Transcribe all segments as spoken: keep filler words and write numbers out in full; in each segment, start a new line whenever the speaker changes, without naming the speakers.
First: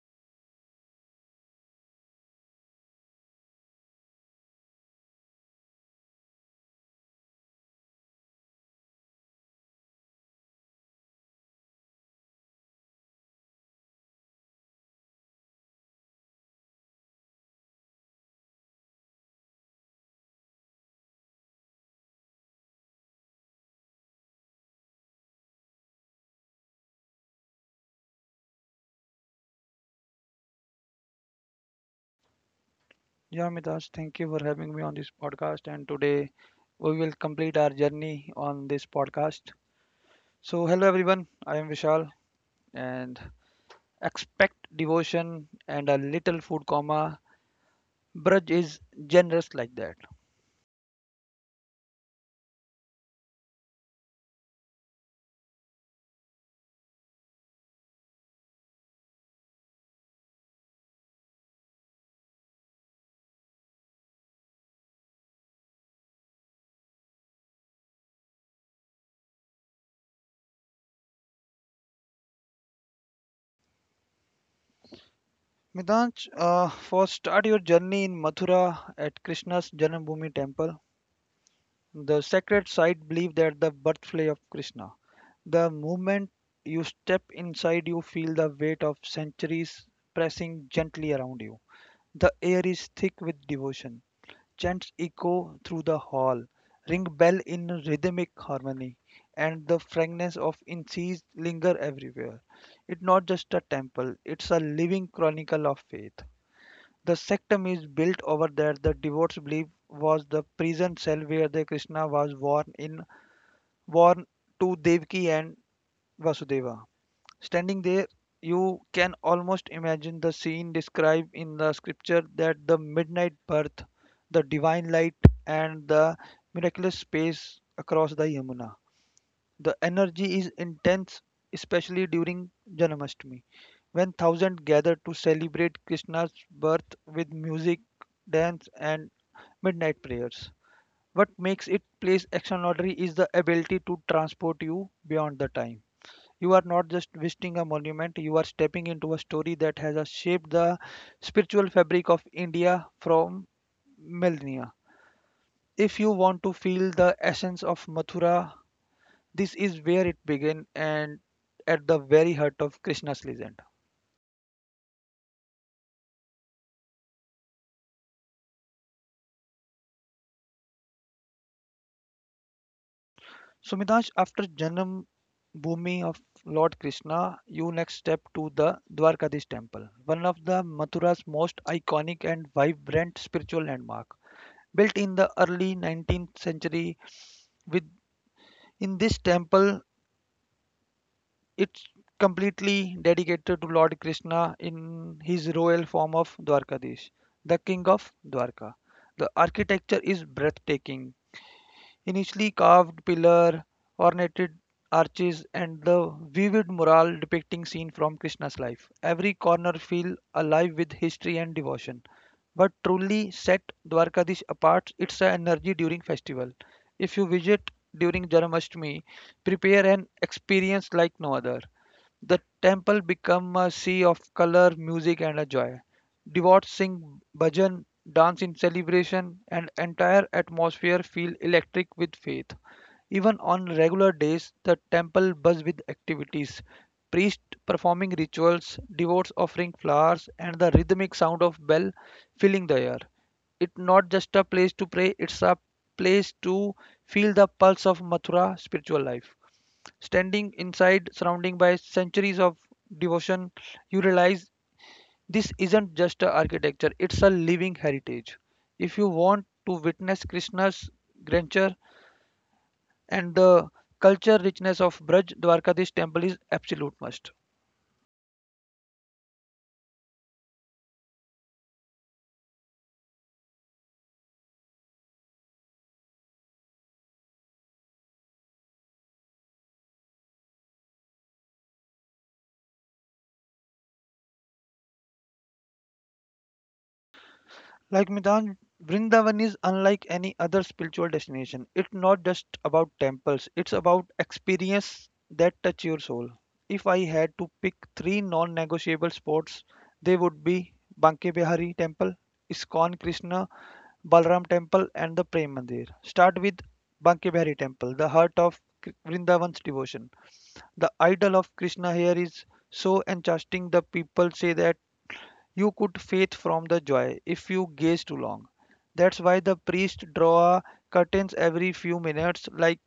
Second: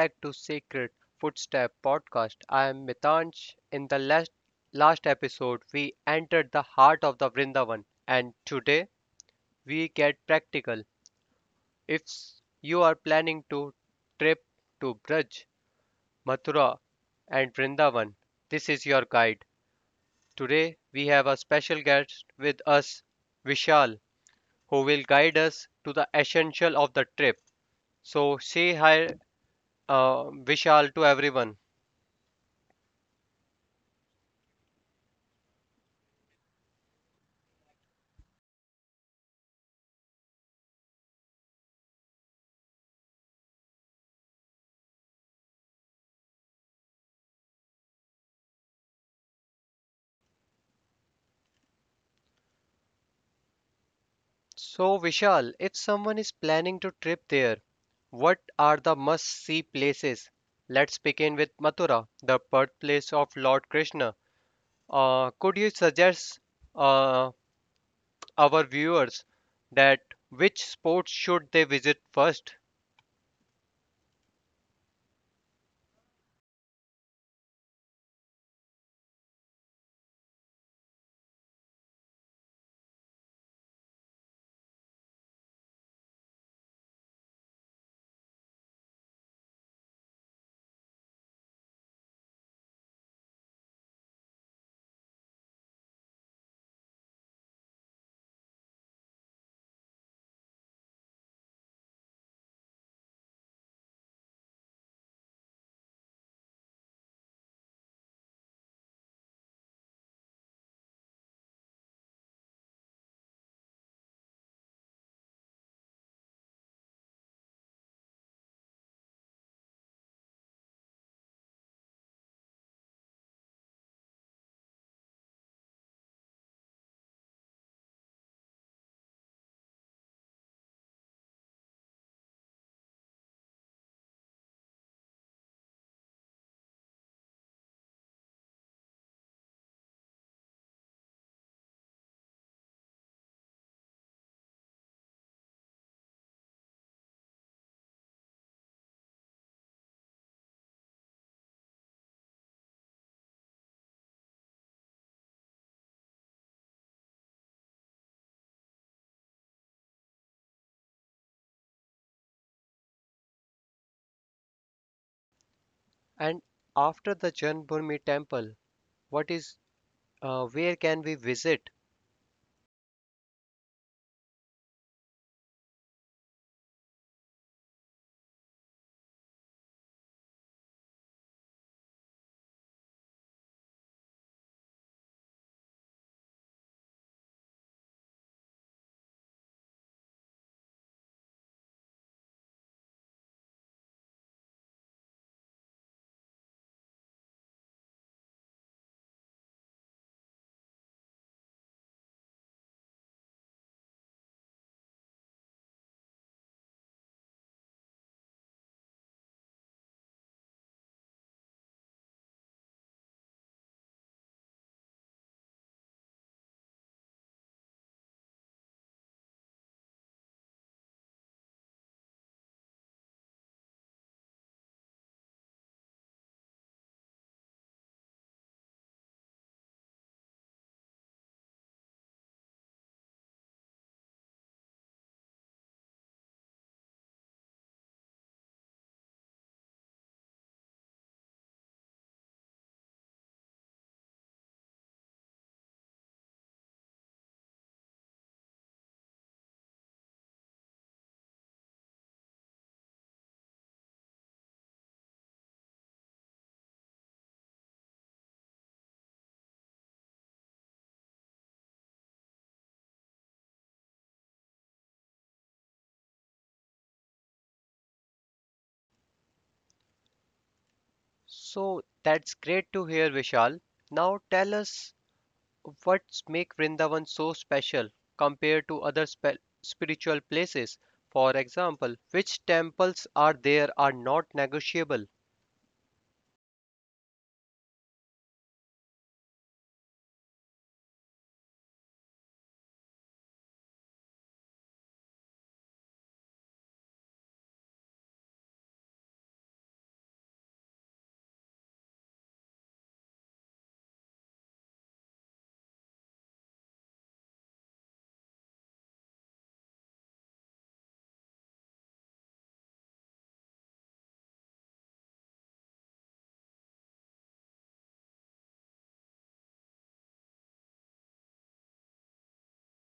back to Sacred Footstep Podcast. I am Mitansh. In the last last episode, we entered the heart of the Vrindavan, and today we get practical. If you are planning to trip to Braj, Mathura, and Vrindavan, this is your guide. Today we have a special guest with us, Vishal, who will guide us to the essential of the trip. So say hi, uh, Vishal, to everyone.
Yeah, Midas, thank you for having me on this podcast. And today we will complete our journey on this podcast. So, hello everyone, I am Vishal, and expect devotion and a little food, comma. Braj is generous like that.
So, Vishal, if someone is planning to trip there, what are the must-see places? Let's begin with Mathura, the birthplace of Lord Krishna. Uh, could you suggest uh, our viewers that which sports should they visit first?
Midanch, uh, first start your journey in Mathura at Krishna's Janambhumi temple. The sacred site believed that the birthplace of Krishna. The moment you step inside, you feel the weight of centuries pressing gently around you. The air is thick with devotion. Chants echo through the hall, ring bell in rhythmic harmony, and the fragrance of incense linger everywhere. It's not just a temple, it's a living chronicle of faith. The sanctum is built over there the devotees believe was the prison cell where the Krishna was born in born to Devaki and Vasudeva. Standing there, you can almost imagine the scene described in the scripture that the midnight birth, the divine light, and the miraculous space across the Yamuna. The energy is intense, especially during Janmashtami, when thousands gather to celebrate Krishna's birth with music, dance, and midnight prayers. What makes it place extraordinary is the ability to transport you beyond the time. You are not just visiting a monument, you are stepping into a story that has uh, shaped the spiritual fabric of India from millennia. If you want to feel the essence of Mathura, this is where it began and at the very heart of Krishna's legend.
And after the Janbhoomi temple, what is uh, where can we visit?
So, Midash, after Janam Bhumi of Lord Krishna, you next step to the Dwarkadish temple, one of the Mathura's most iconic and vibrant spiritual landmark. Built in the early nineteenth century with In this temple, it's completely dedicated to Lord Krishna in his royal form of Dwarkadish, the king of Dwarka. The architecture is breathtaking Initially carved pillar, ornated arches, and the vivid mural depicting scene from Krishna's life. Every corner feel alive with history and devotion. What truly set Dwarkadish apart its the energy during festival. If you visit during Janmashtami, prepare an experience like no other. The temple became a sea of color, music and a joy. Devotees sing bhajan, dance in celebration and entire atmosphere feel electric with faith. Even on regular days, the temple buzz with activities. Priests performing rituals, devotees offering flowers, and the rhythmic sound of bell filling the air. It's not just a place to pray, it's a place to feel the pulse of Mathura spiritual life. Standing inside, surrounding by centuries of devotion, you realize this isn't just a architecture, it's a living heritage. If you want to witness Krishna's grandeur and the culture richness of Braj, Dwarkadish temple is absolute must.
So that's great to hear, Vishal. Now tell us what makes Vrindavan so special compared to other spe- spiritual places? For example, which temples are there are not negotiable?
Like Midan, Vrindavan is unlike any other spiritual destination. It's not just about temples, it's about experience that touch your soul. If I had to pick three non-negotiable spots, they would be Banke Bihari Temple, Iskon Krishna Balram Temple and the Prem Mandir. Start with Banke Bihari Temple, the heart of Kr- Vrindavan's devotion. The idol of Krishna here is so enchanting the people say that you could faint from the joy if you gaze too long. That's why the priest draw curtains every few minutes, like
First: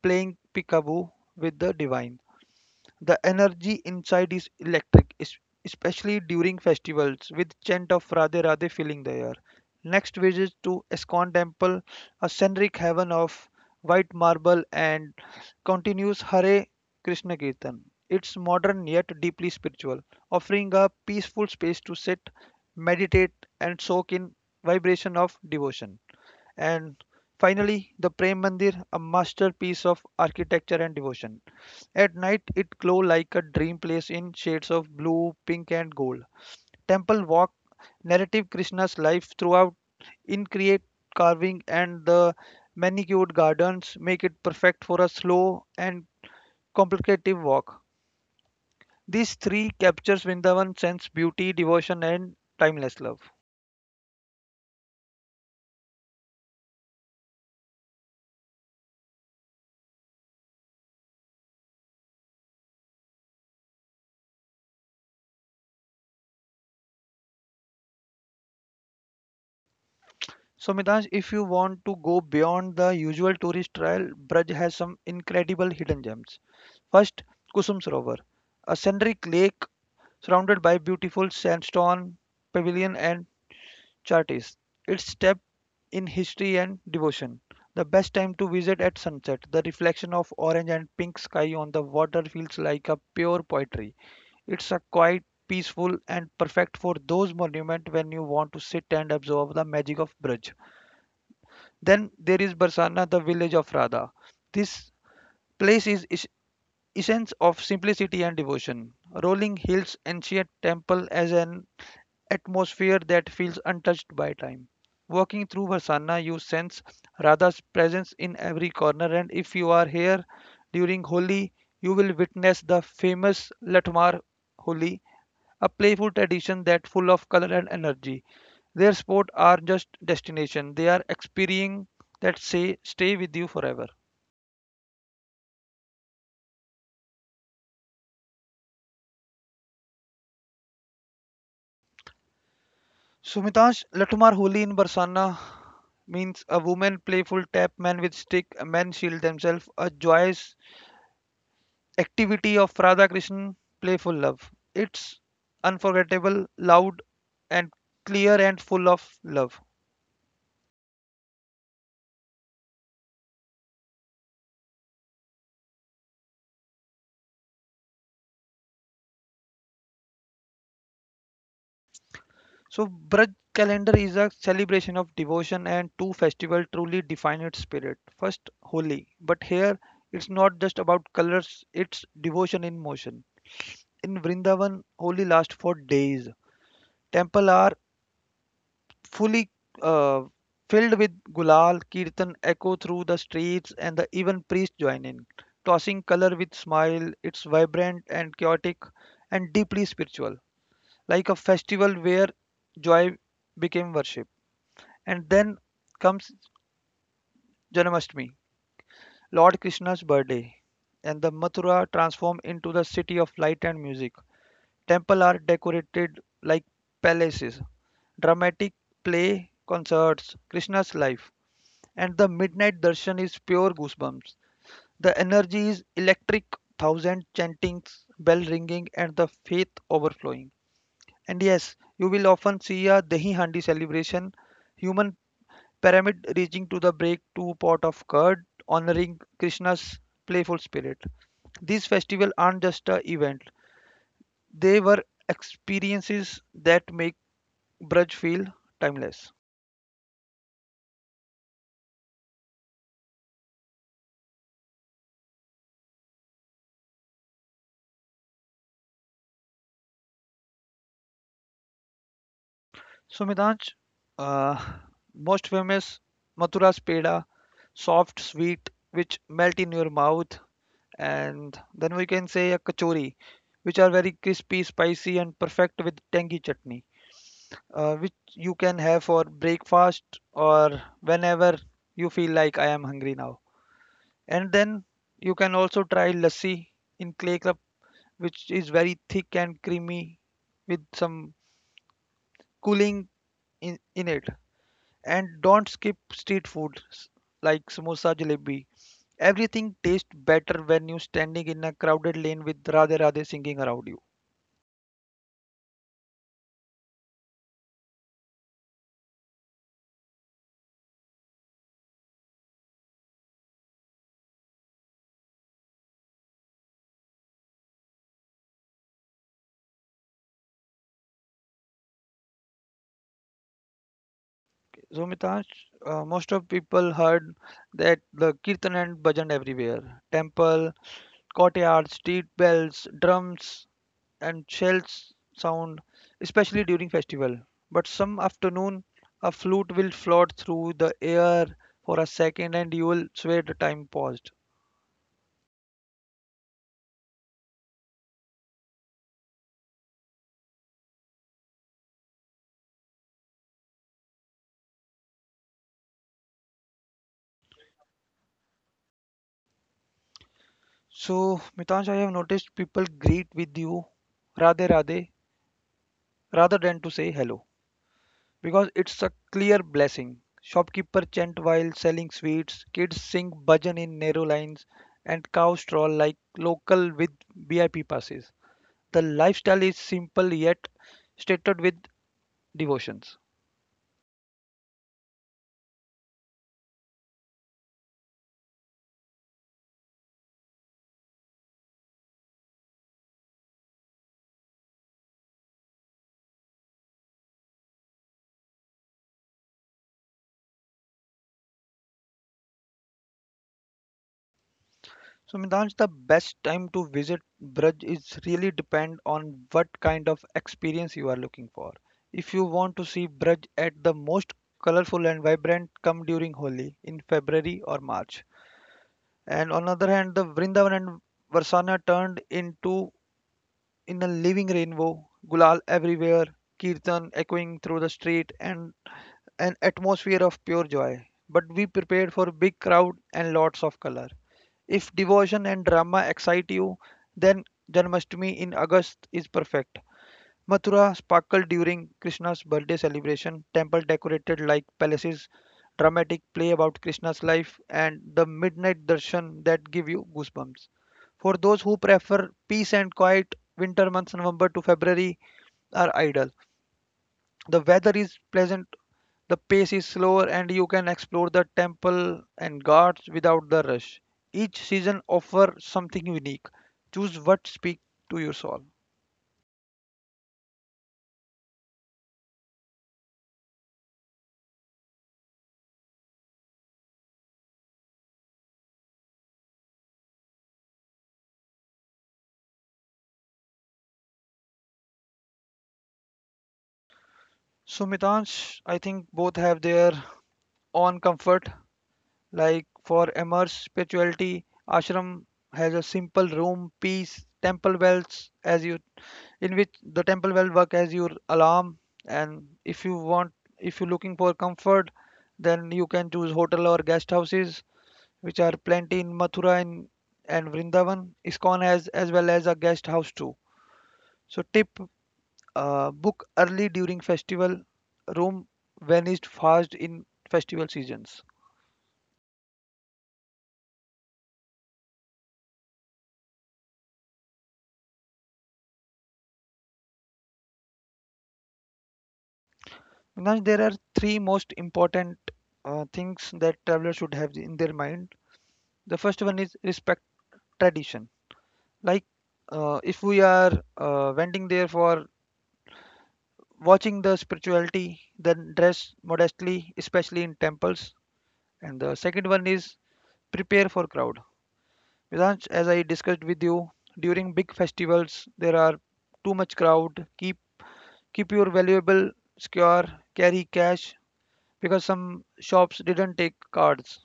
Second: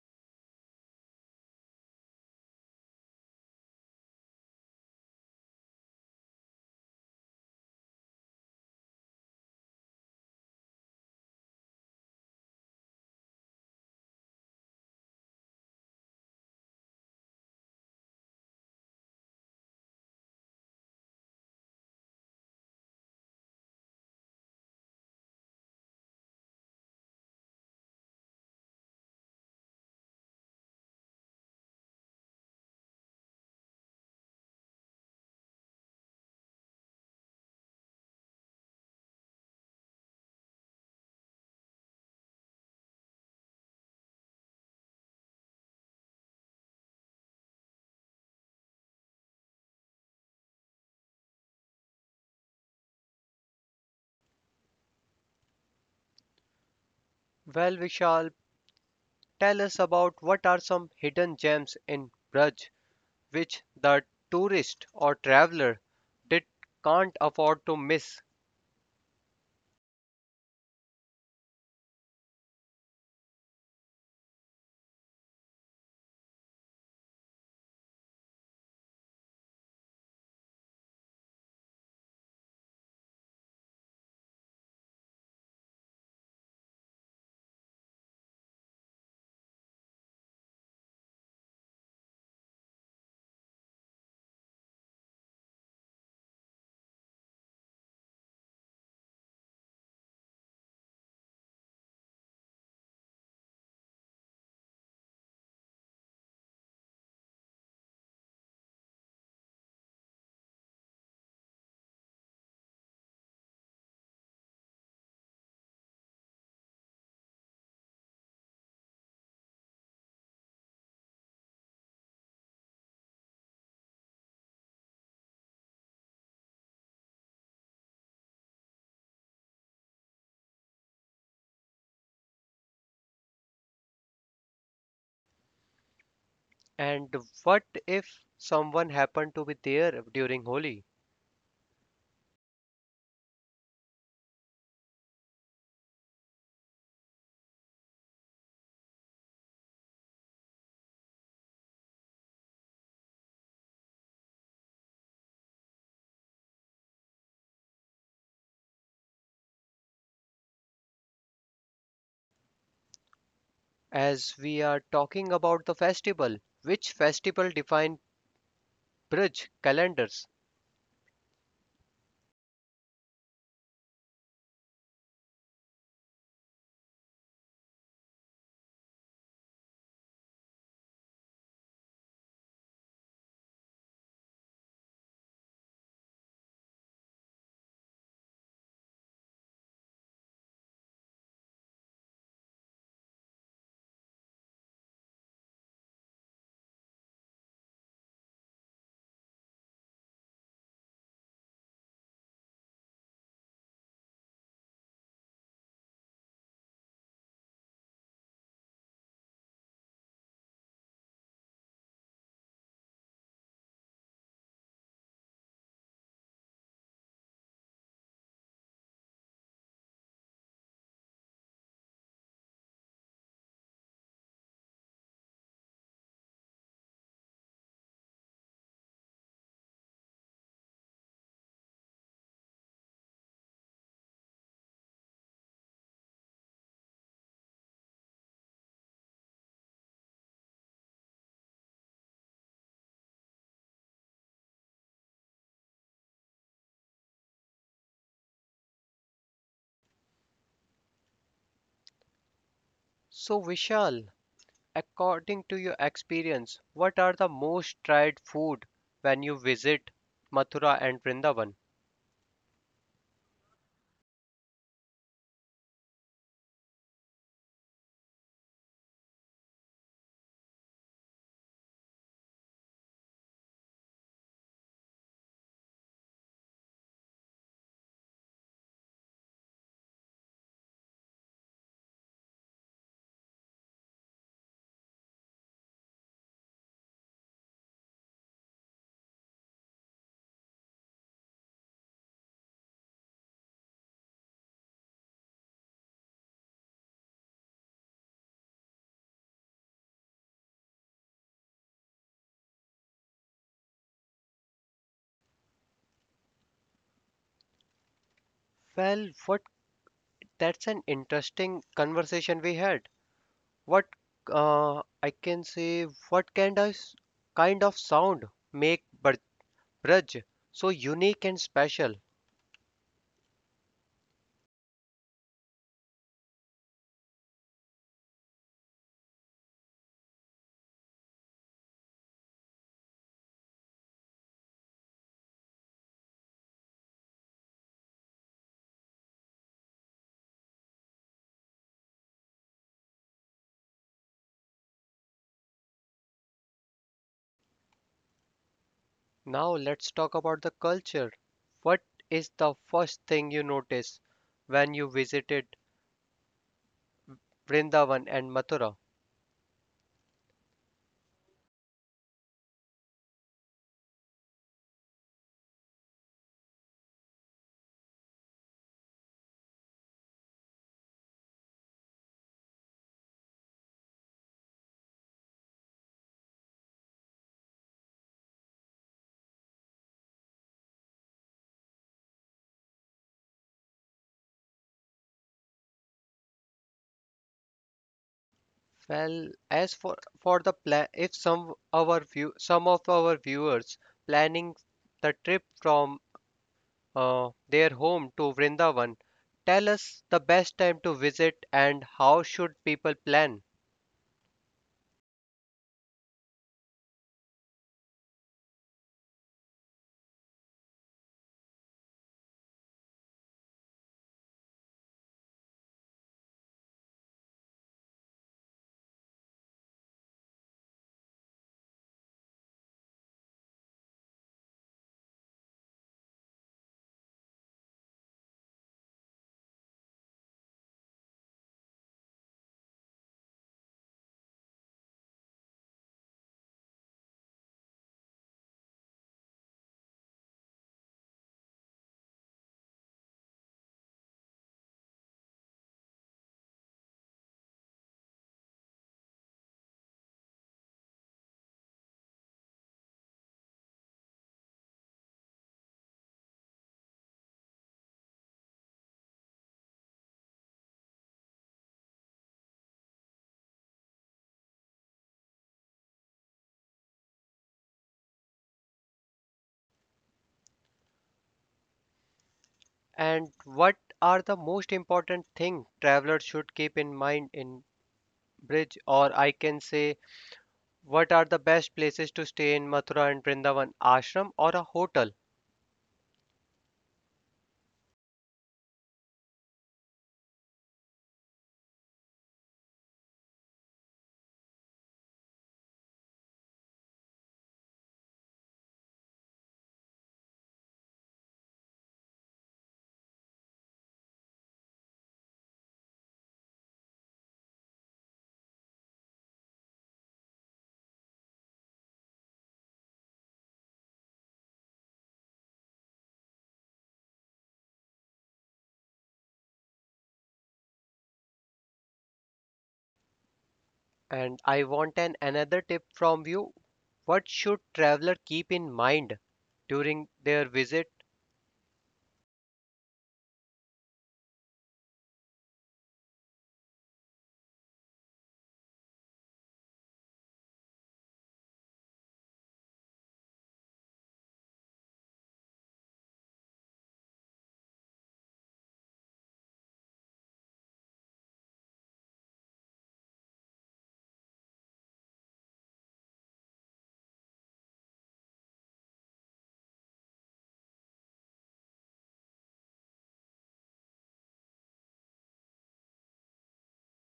playing peekaboo with the divine. The energy inside is electric, es- especially during festivals, with chant of Radhe Radhe filling the air. Next visit to Iskon Temple, a scenic heaven of white marble, and continues Hare Krishna Kirtan. It's modern yet deeply spiritual, offering a peaceful space to sit, meditate, and soak in vibration of devotion. And finally, the Prem Mandir, a masterpiece of architecture and devotion. At night, it glows like a dream place in shades of blue, pink, and gold. Temple walk narrative Krishna's life throughout intricate carving and the manicured gardens make it perfect for a slow and complicated walk. These three captures Vrindavan's sense, beauty, devotion, and timeless love.
Well, Vishal, tell us about what are some hidden gems in Braj which the tourist or traveler did can't afford to miss.
So, Mitansh, if you want to go beyond the usual tourist trail, Braj has some incredible hidden gems. First, Kusum Sarovar, a scenic lake surrounded by beautiful sandstone pavilion and chartis. It's step in history and devotion. The best time to visit at sunset. The reflection of orange and pink sky on the water feels like a pure poetry. It's a quiet, peaceful, and perfect for those monuments when you want to sit and absorb the magic of Braj. Then there is Barsana, the village of Radha. This Place is is- essence of simplicity and devotion. Rolling hills, ancient temple as an atmosphere that feels untouched by time. Walking through Varsana, you sense Radha's presence in every corner, and if you are here during Holi, you will witness the famous Latmar Holi, a playful tradition that full of color and energy. Their sport are just destination; they are experiencing that say stay with you forever.
And what if someone happened to be there during Holi?
Sumitansh Latumar Holi in Barsana means a woman playful tap man with stick, a man shield themselves, a joyous activity of Radha Krishna, playful love. It's unforgettable, loud and clear and full of love.
As we are talking about the festival, which festival define Braj calendars?
So Braj calendar is a celebration of devotion and two festivals truly define its spirit. First Holi, but here it's not just about colors, it's devotion in motion. In Vrindavan, Holi lasts for days. Temple are fully uh, filled with gulal kirtan echo through the streets and the even priests join in tossing color with smile it's vibrant and chaotic and deeply spiritual like a festival where joy became worship and then comes janmashtami lord krishna's birthday and the mathura transform into the city of light and music temple are decorated like palaces dramatic play concerts krishna's life and the midnight darshan is pure goosebumps. The energy is electric, thousand chantings, bell ringing, and the faith overflowing. And yes, you will often see a Dahi Handi celebration, human pyramid reaching to the break two pot of curd, honoring Krishna's playful spirit. These festivals aren't just a event; they were experiences that make Braj feel timeless.
So, Vishal, according to your experience, what are the most tried food when you visit Mathura and Vrindavan?
So Midanj, uh, most famous Mathura's peda, soft, sweet, which melt in your mouth, and then we can say a kachori, which are very crispy, spicy, and perfect with tangy chutney, uh, which you can have for breakfast or whenever you feel like I am hungry now. And then you can also try lassi in clay cup, which is very thick and creamy with some cooling in, in it. And don't skip street food s- like samosa, jalebi. Everything tastes better when you're standing in a crowded lane with Radhe Radhe singing around you.
Well, what that's an interesting conversation we had. What uh, I can say, what kind of kind of sound make Br- Braj so unique and special?
Okay, so, Mitash, uh, most of people heard that the kirtan and bhajan everywhere. Temple, courtyard, street bells, drums, and shells sound, especially during festival. But some afternoon, a flute will float through the air for a second, and you will swear the time paused.
Now let's talk about the culture. What is the first thing you notice when you visited Vrindavan and Mathura?
So, Mitansh, I have noticed people greet with you Radhe Radhe rather than to say hello because it's a clear blessing. Shopkeeper chant while selling sweets, kids sing bhajan in narrow lines, and cows stroll like local with V I P passes. The lifestyle is simple yet stated with devotions.
Well, as for for the plan, if some our view some of our viewers planning the trip from uh, their home to Vrindavan, tell us the best time to visit and how should people plan
So Midansh, the best time to visit Braj is really depend on what kind of experience you are looking for. If you want to see Braj at the most colorful and vibrant, come during Holi in February or March. And on the other hand, the Vrindavan and Varsana turned into in a living rainbow, gulal everywhere, kirtan echoing through the street, and an atmosphere of pure joy. But we prepared for big crowd and lots of color. If devotion and drama excite you, then Janmashtami in August is perfect. Mathura sparkled during Krishna's birthday celebration, temple decorated like palaces, dramatic play about Krishna's life, and the midnight darshan that give you goosebumps. For those who prefer peace and quiet, winter months November to February are ideal. The weather is pleasant, the pace is slower, and you can explore the temple and gardens without the rush. Each season offers something unique. Choose what speaks to your soul.
and what are the most important thing travelers should keep in mind in Bridge or I can say what are the best places to stay in Mathura and Vrindavan ashram or a hotel.
So, Mitansh, I think both have their own comfort. Like for immersed spirituality, ashram has a simple room, peace, temple bells as you in which the temple bell work as your alarm and if you want if you're looking for comfort then you can choose hotel or guest houses which are plenty in Mathura and, and Vrindavan. ISKCON has as well as a guest house too. So tip uh, book early during festival room vanished fast in festival seasons.
And I want an another tip from you. What should traveler keep in mind during their visit?
Now there are three most important uh, things that travelers should have in their mind. The first one is respect tradition. Like uh, if we are uh, wending there for watching the spirituality, then dress modestly, especially in temples. And the second one is prepare for crowd. Vedansh, as I discussed with you, during big festivals there are too much crowd. Keep keep your valuable secure. Carry cash because some shops didn't take cards.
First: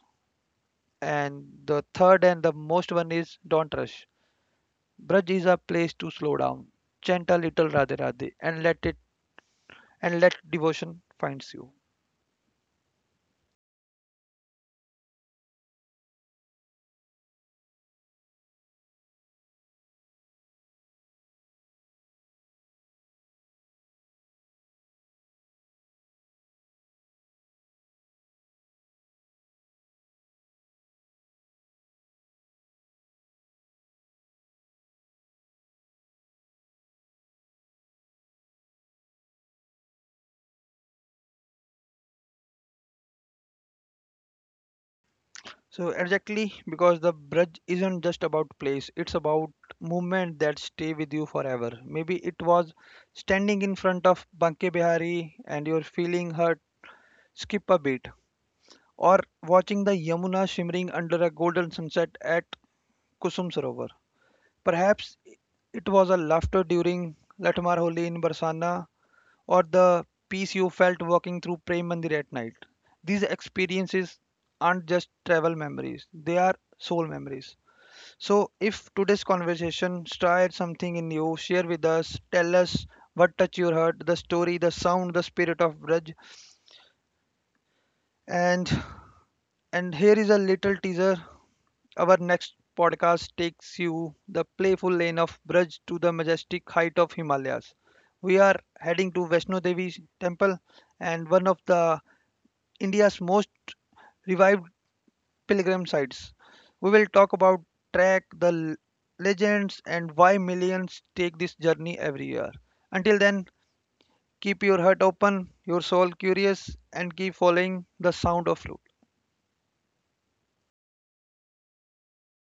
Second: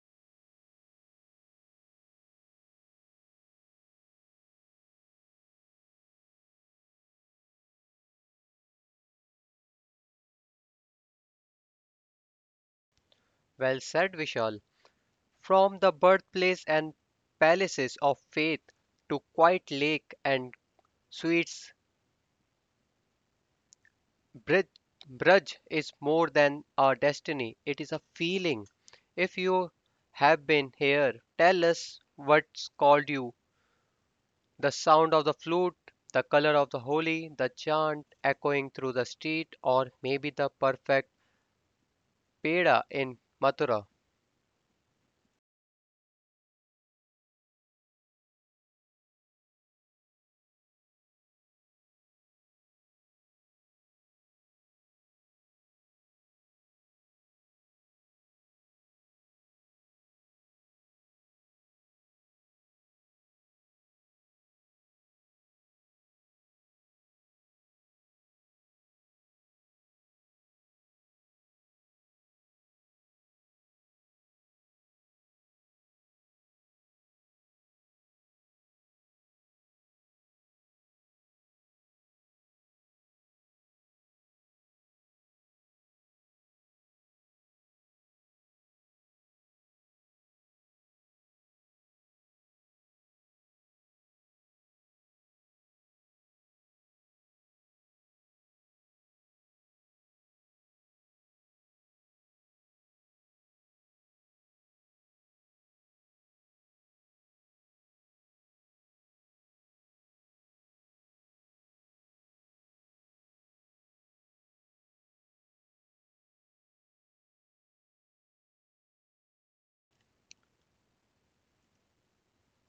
And the third and the most one is don't rush. Braj is a place to slow down, chant a little Radhe Radhe, and let it and let devotion finds you.
Well said, Vishal. From the birthplace and palaces of faith to quiet lake and sweets, Brij, Braj is more than a destiny. It is a feeling. If you have been here, tell us what's called you. The sound of the flute, the color of the holy, the chant echoing through the street, or maybe the perfect peda in Mathura.
So exactly because the Braj isn't just about place, it's about movement that stay with you forever. Maybe it was standing in front of Banke Bihari and you're feeling hurt, skip a beat, or watching the Yamuna shimmering under a golden sunset at Kusum Sarovar. Perhaps it was a laughter during Latmar Holi in Barsana or the peace you felt walking through Prem Mandir at night. These experiences aren't just travel memories, they are soul memories. So, if today's conversation stirred something in you, share with us, tell us what touched your heart, the story, the sound, the spirit of Braj, and and here is a little teaser. Our next podcast takes you the playful lane of Braj to the majestic height of Himalayas. We are heading to Vaishno Devi temple and one of the India's most revived pilgrim sites. We will talk about trek, the l- legends, and why millions take this journey every year. Until then, keep your heart open, your soul curious, and keep following the sound of roots.